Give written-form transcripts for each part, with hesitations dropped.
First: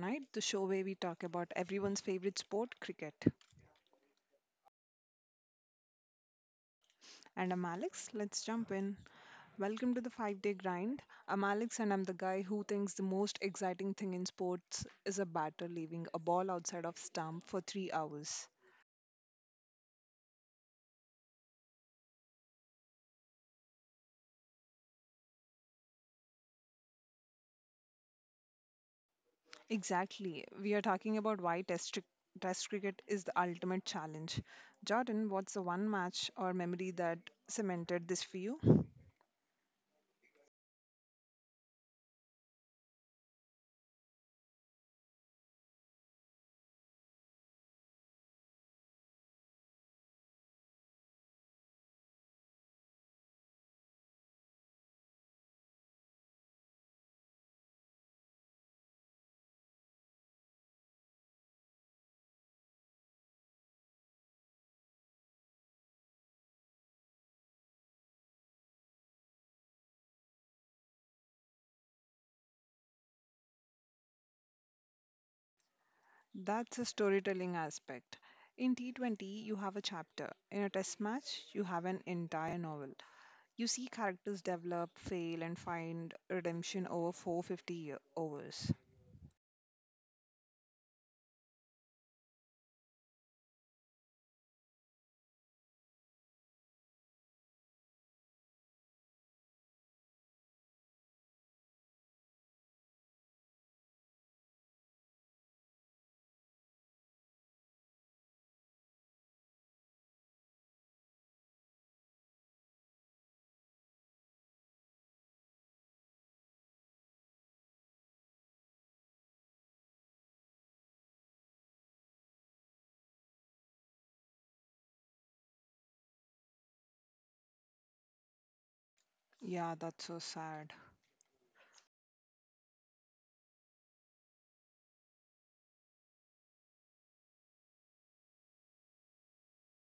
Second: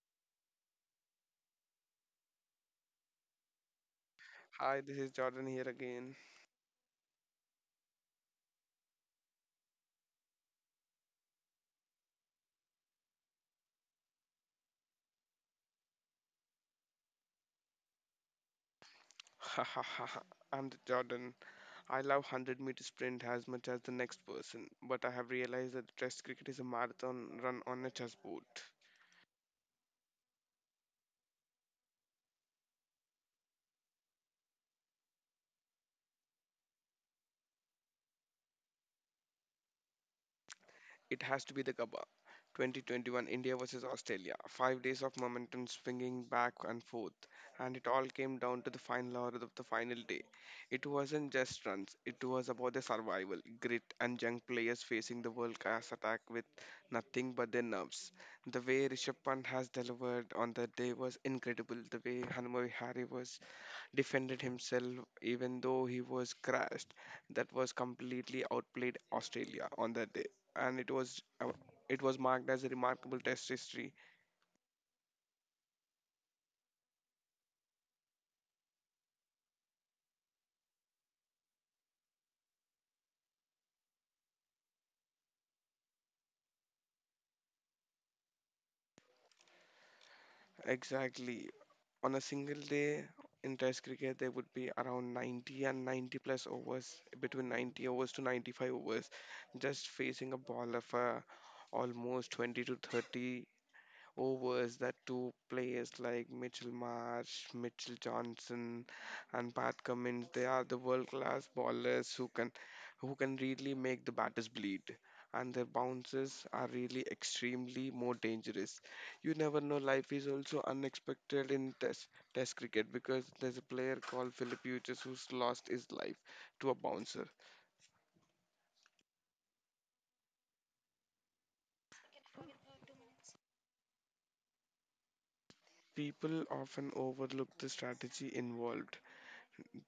tonight, the show where we talk about everyone's favorite sport, cricket. Hi, this is Jordan here again. And I'm Alex, let's jump in. Welcome to the 5 day grind. I'm Alex, and I'm the guy who thinks the most exciting thing in sports is a batter leaving a ball outside of stump for 3 hours. I'm the Jordan. I love 100-meter sprint as much as the next person, but I have realized that Test cricket is a marathon run on a chessboard. Exactly. We are talking about test cricket is the ultimate challenge. Jordan, what's the one match or memory that cemented this for you? It has to be the Gabba. 2021, India versus Australia. 5 days of momentum swinging back and forth, and it all came down to the final hour of the final day. It wasn't just runs, it was about the survival, grit, and young players facing the world class attack with nothing but their nerves. The way Rishabh Pant has delivered on that day was incredible. The way Hanuman Vihari was defended himself even though he was crashed. That was completely outplayed Australia on that day, and it was marked as a remarkable Test history. That's a storytelling aspect. In T20, you have a chapter. In a test match, you have an entire novel. You see characters develop, fail, and find redemption over overs. Exactly, on a single day in Test cricket, there would be around 90 and 90 plus overs, between 90 overs to 95 overs, just facing a ball of almost 20 to 30 overs that two players like Mitchell Marsh, Mitchell Johnson, and Pat Cummins. They are the world-class bowlers who can really make the batters bleed. And their bounces are really extremely more dangerous. You never know. Life is also unexpected in Test cricket because there's a player called Philip Uchis who's lost his life to a bouncer. Yeah, that's so sad. People often overlook the strategy involved.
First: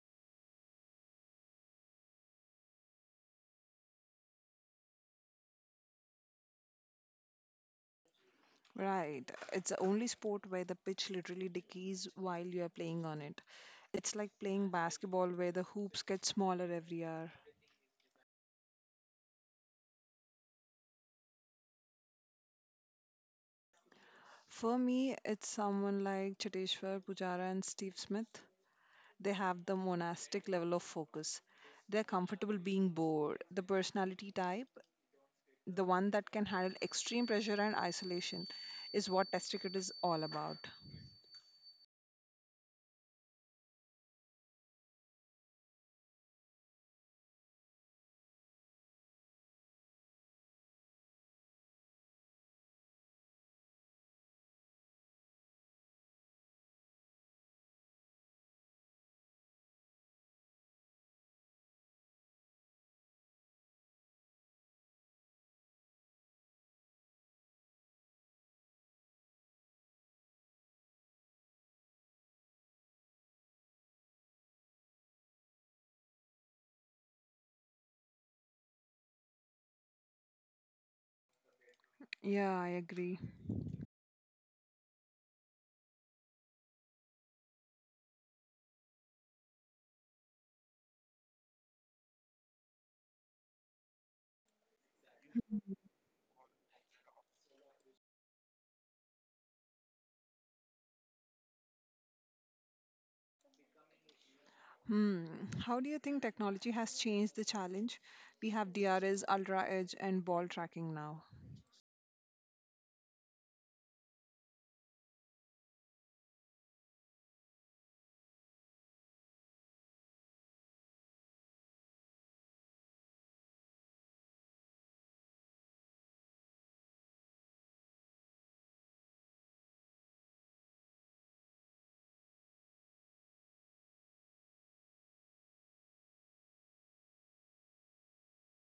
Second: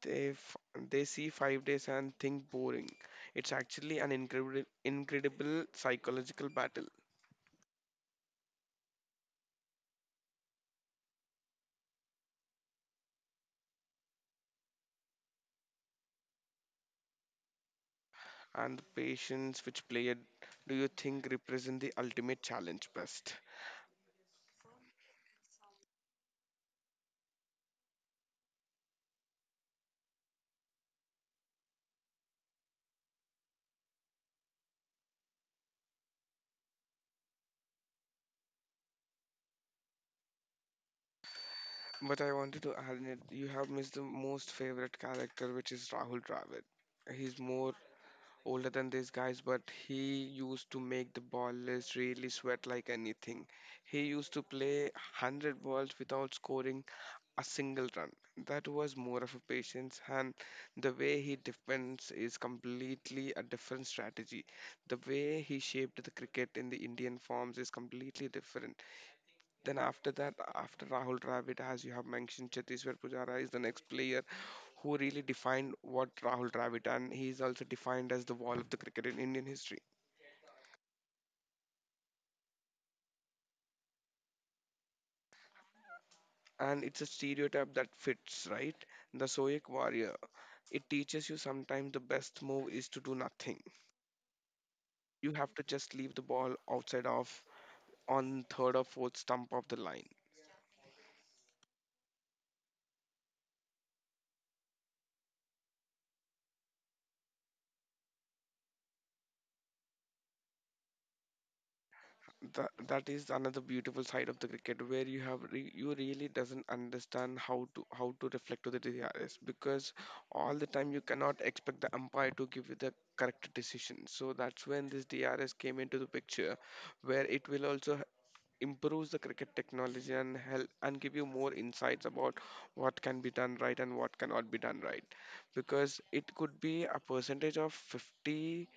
They f- they see 5 days and think boring. It's actually an incredible psychological battle, Right. It's the only sport where the pitch literally decays while you are playing on it. It's like playing basketball where the hoops get smaller every hour. and the patience, which player do you think represent the ultimate challenge best? For me, it's someone like Cheteshwar Pujara and Steve Smith. They have the monastic level of focus. They're comfortable being bored. The personality type, the one that can handle extreme pressure and isolation, is what Test Cricket is all about. But I wanted to add that you have missed the most favorite character, which is Rahul Dravid. He's more older than these guys, but he used to make the ballers really sweat like anything. He used to play 100 balls without scoring a single run. That was more of a patience, and the way he defends is completely a different strategy. The way he shaped the cricket in the Indian forms is completely different. Then after that, after Rahul Dravid, as you have mentioned, Cheteshwar Pujara is the next player who really defined what Rahul Dravid, and he is also defined as the wall of the cricket in Indian history. Yeah, I agree. And it's a stereotype that fits, right? The Soyek warrior. It teaches you sometimes the best move is to do nothing. You have to just leave the ball outside of, on third or fourth stump of the line. Hmm. How do you think technology has changed the challenge? We have DRS, Ultra Edge, and ball tracking now. That is another beautiful side of the cricket where you really doesn't understand how to reflect to the DRS, because all the time you cannot expect the umpire to give you the correct decision. So that's when this DRS came into the picture, where it will also improves the cricket technology and help and give you more insights about what can be done right and what cannot be done right, because it could be a percentage of 50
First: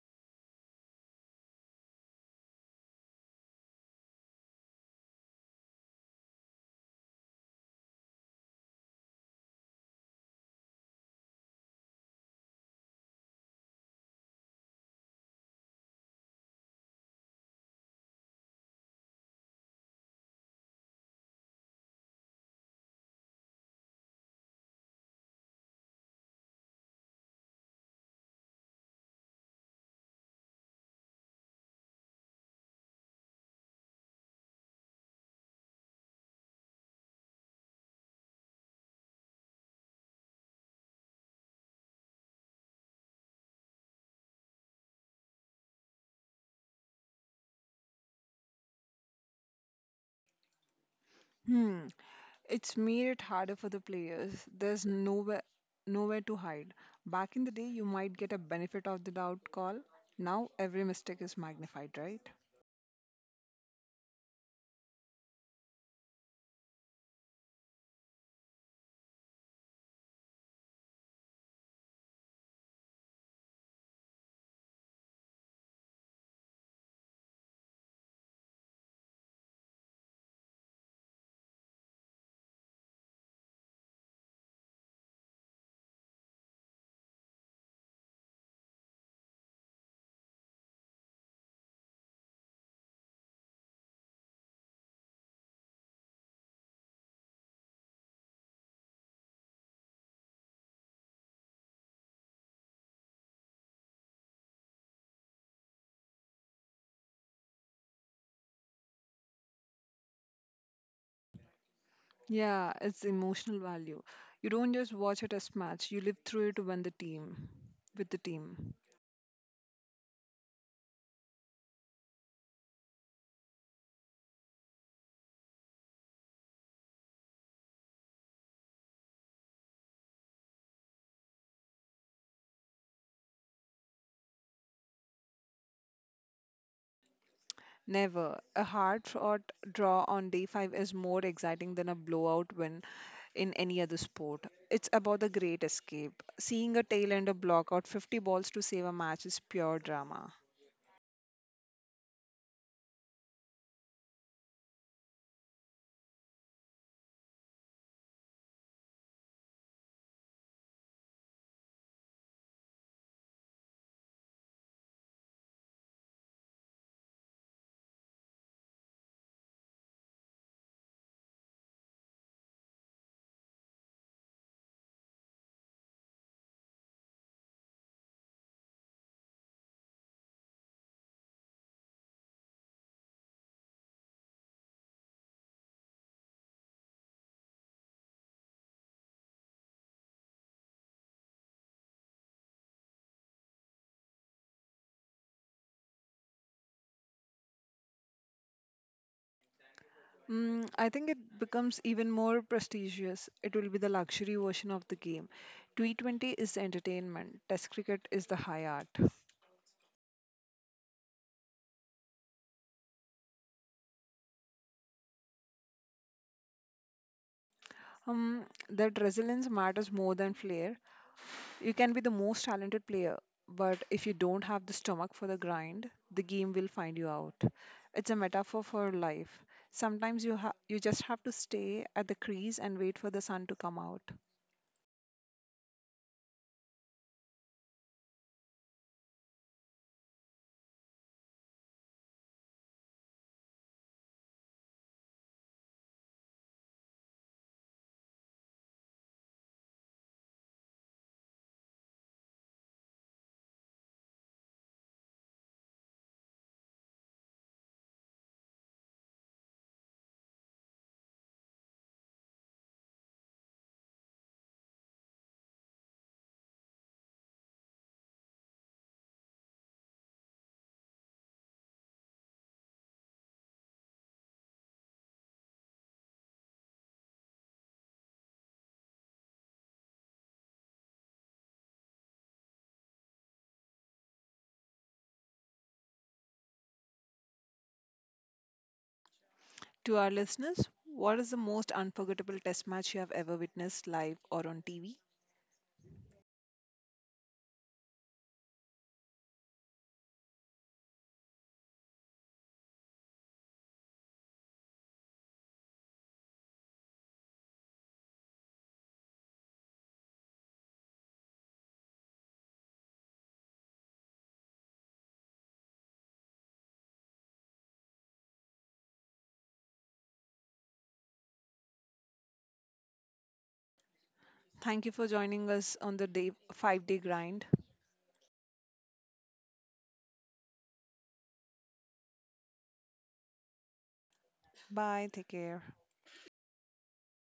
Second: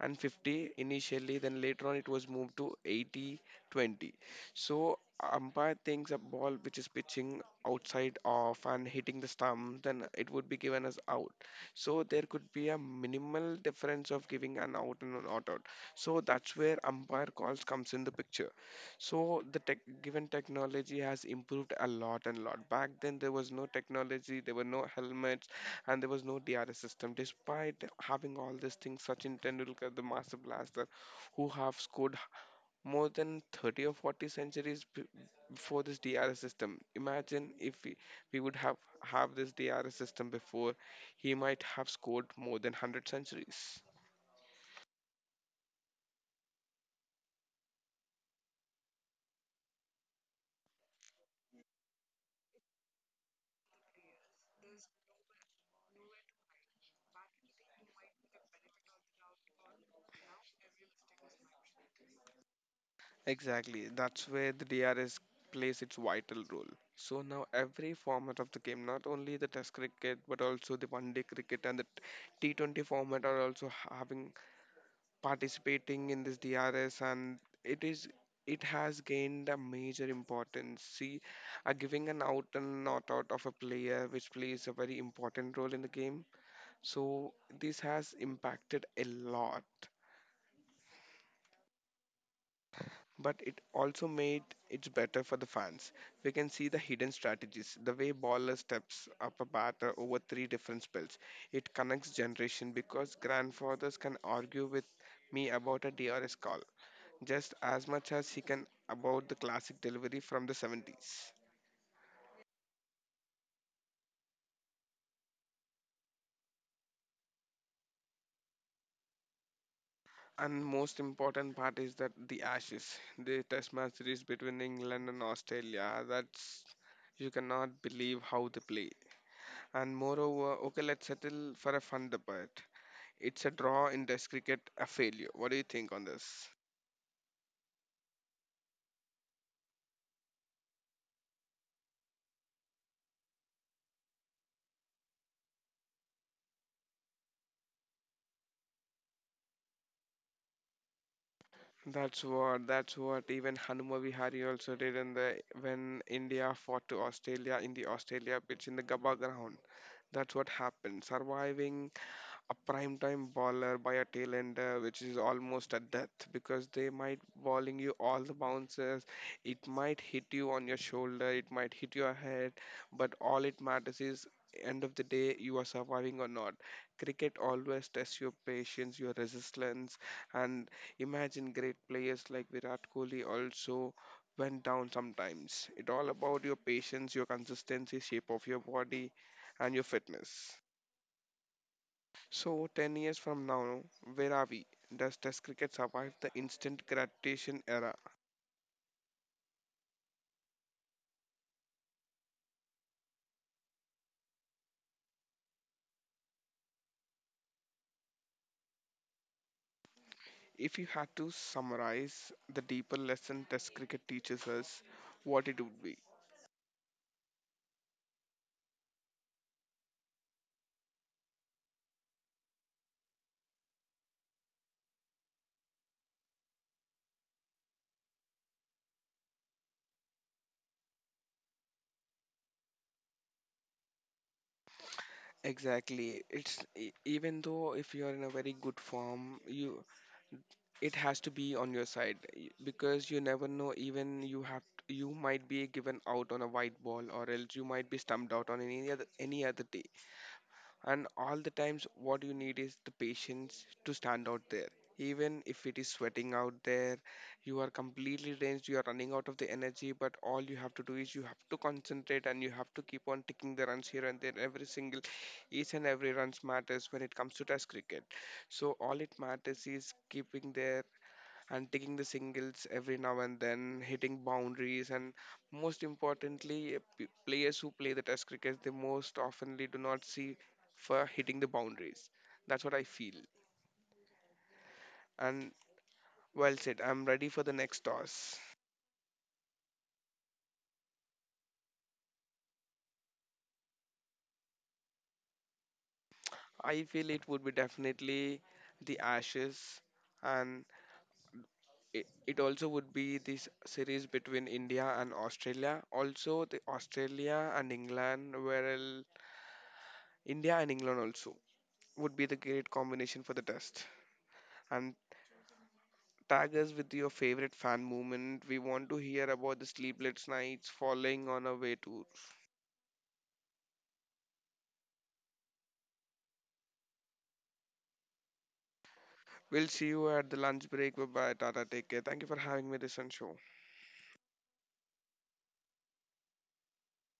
and 50 initially, then later on it was moved to 80, 20. So umpire thinks a ball which is pitching outside off and hitting the stump, then it would be given as out. So there could be a minimal difference of giving an out and an out out. So that's where umpire calls comes in the picture. So the given technology has improved a lot and lot. Back then there was no technology, there were no helmets, and there was no DRS system. Despite having all these things, Sachin Tendulkar, the master blaster, who have scored more than 30 or 40 centuries before this DRS system. Imagine if we would have this DRS system before, he might have scored more than 100 centuries. Hmm. It's made it harder for the players. There's nowhere to hide. Back in the day, you might get a benefit of the doubt call. Now every mistake is magnified, right? Exactly, that's where the DRS plays its vital role. So now every format of the game, not only the Test cricket but also the one-day cricket and the T20 format, are also having participating in this DRS, and it is it has gained a major importance. See, are giving an out and not out of a player which plays a very important role in the game. So this has impacted a lot. But it also made it better for the fans. We can see the hidden strategies, the way baller steps up a batter over three different spells. It connects generation because grandfathers can argue with me about a DRS call just as much as he can about the classic delivery from the 70s. Yeah, it's emotional value. You don't just watch a test match, you live through it when the team with the team. And most important part is that the Ashes, the Test match series between England and Australia. That's, you cannot believe how they play. And moreover, okay, let's settle for a fun debate. It's a draw in Test cricket, a failure. What do you think on this? Never. A hard fought draw on day five is more exciting than a blowout win in any other sport. It's about the great escape. Seeing a tail end of block out 50 balls to save a match is pure drama. That's what even Hanuma Vihari also did in the when India fought to Australia in the Australia pitch in the Gabba ground. That's what happened. Surviving a prime time bowler by a tail ender, which is almost a death because they might bowling you all the bounces. It might hit you on your shoulder, it might hit your head, but all it matters is end of the day you are surviving or not. Cricket always tests your patience, your resistance, and imagine great players like Virat Kohli also went down sometimes. It all about your patience, your consistency, shape of your body, and your fitness. So, 10 years from now, where are we? Does Test cricket survive the instant gratification era? Mm, I think it becomes even more prestigious. It will be the luxury version of the game. T20 is the entertainment, Test cricket is the high art. If you had to summarize the deeper lesson Test cricket teaches us, what it would be? Um, that resilience matters more than flair. You can be the most talented player, but if you don't have the stomach for the grind, the game will find you out. It's a metaphor for life. Sometimes you just have to stay at the crease and wait for the sun to come out. Exactly. Even though if you're in a very good form, you it has to be on your side, because you never know. Even you might be given out on a white ball, or else you might be stumped out on any other day. And all the times, what you need is the patience to stand out there. Even if it is sweating out there, you are completely drenched, you are running out of the energy, but all you have to do is you have to concentrate and you have to keep on taking the runs here and there. Each and every runs matters when it comes to test cricket. So all it matters is keeping there and taking the singles every now and then, hitting boundaries, and most importantly, players who play the test cricket they most oftenly do not see for hitting the boundaries. That's what I feel. And well said. I'm ready for the next toss. To our listeners, what is the most unforgettable test match you have ever witnessed live or on TV? I feel it would be definitely the Ashes, and it also would be this series between India and Australia. Also, the Australia and England, where India and England also would be the great combination for the test. And tag us with your favorite fan moment. We want to hear about the sleepless nights, falling on a way tour. Thank you for joining us on the day 5-day grind. We'll see you at the lunch break. Bye bye, Tata. Take care. Thank you for having me this on show. Bye, take care.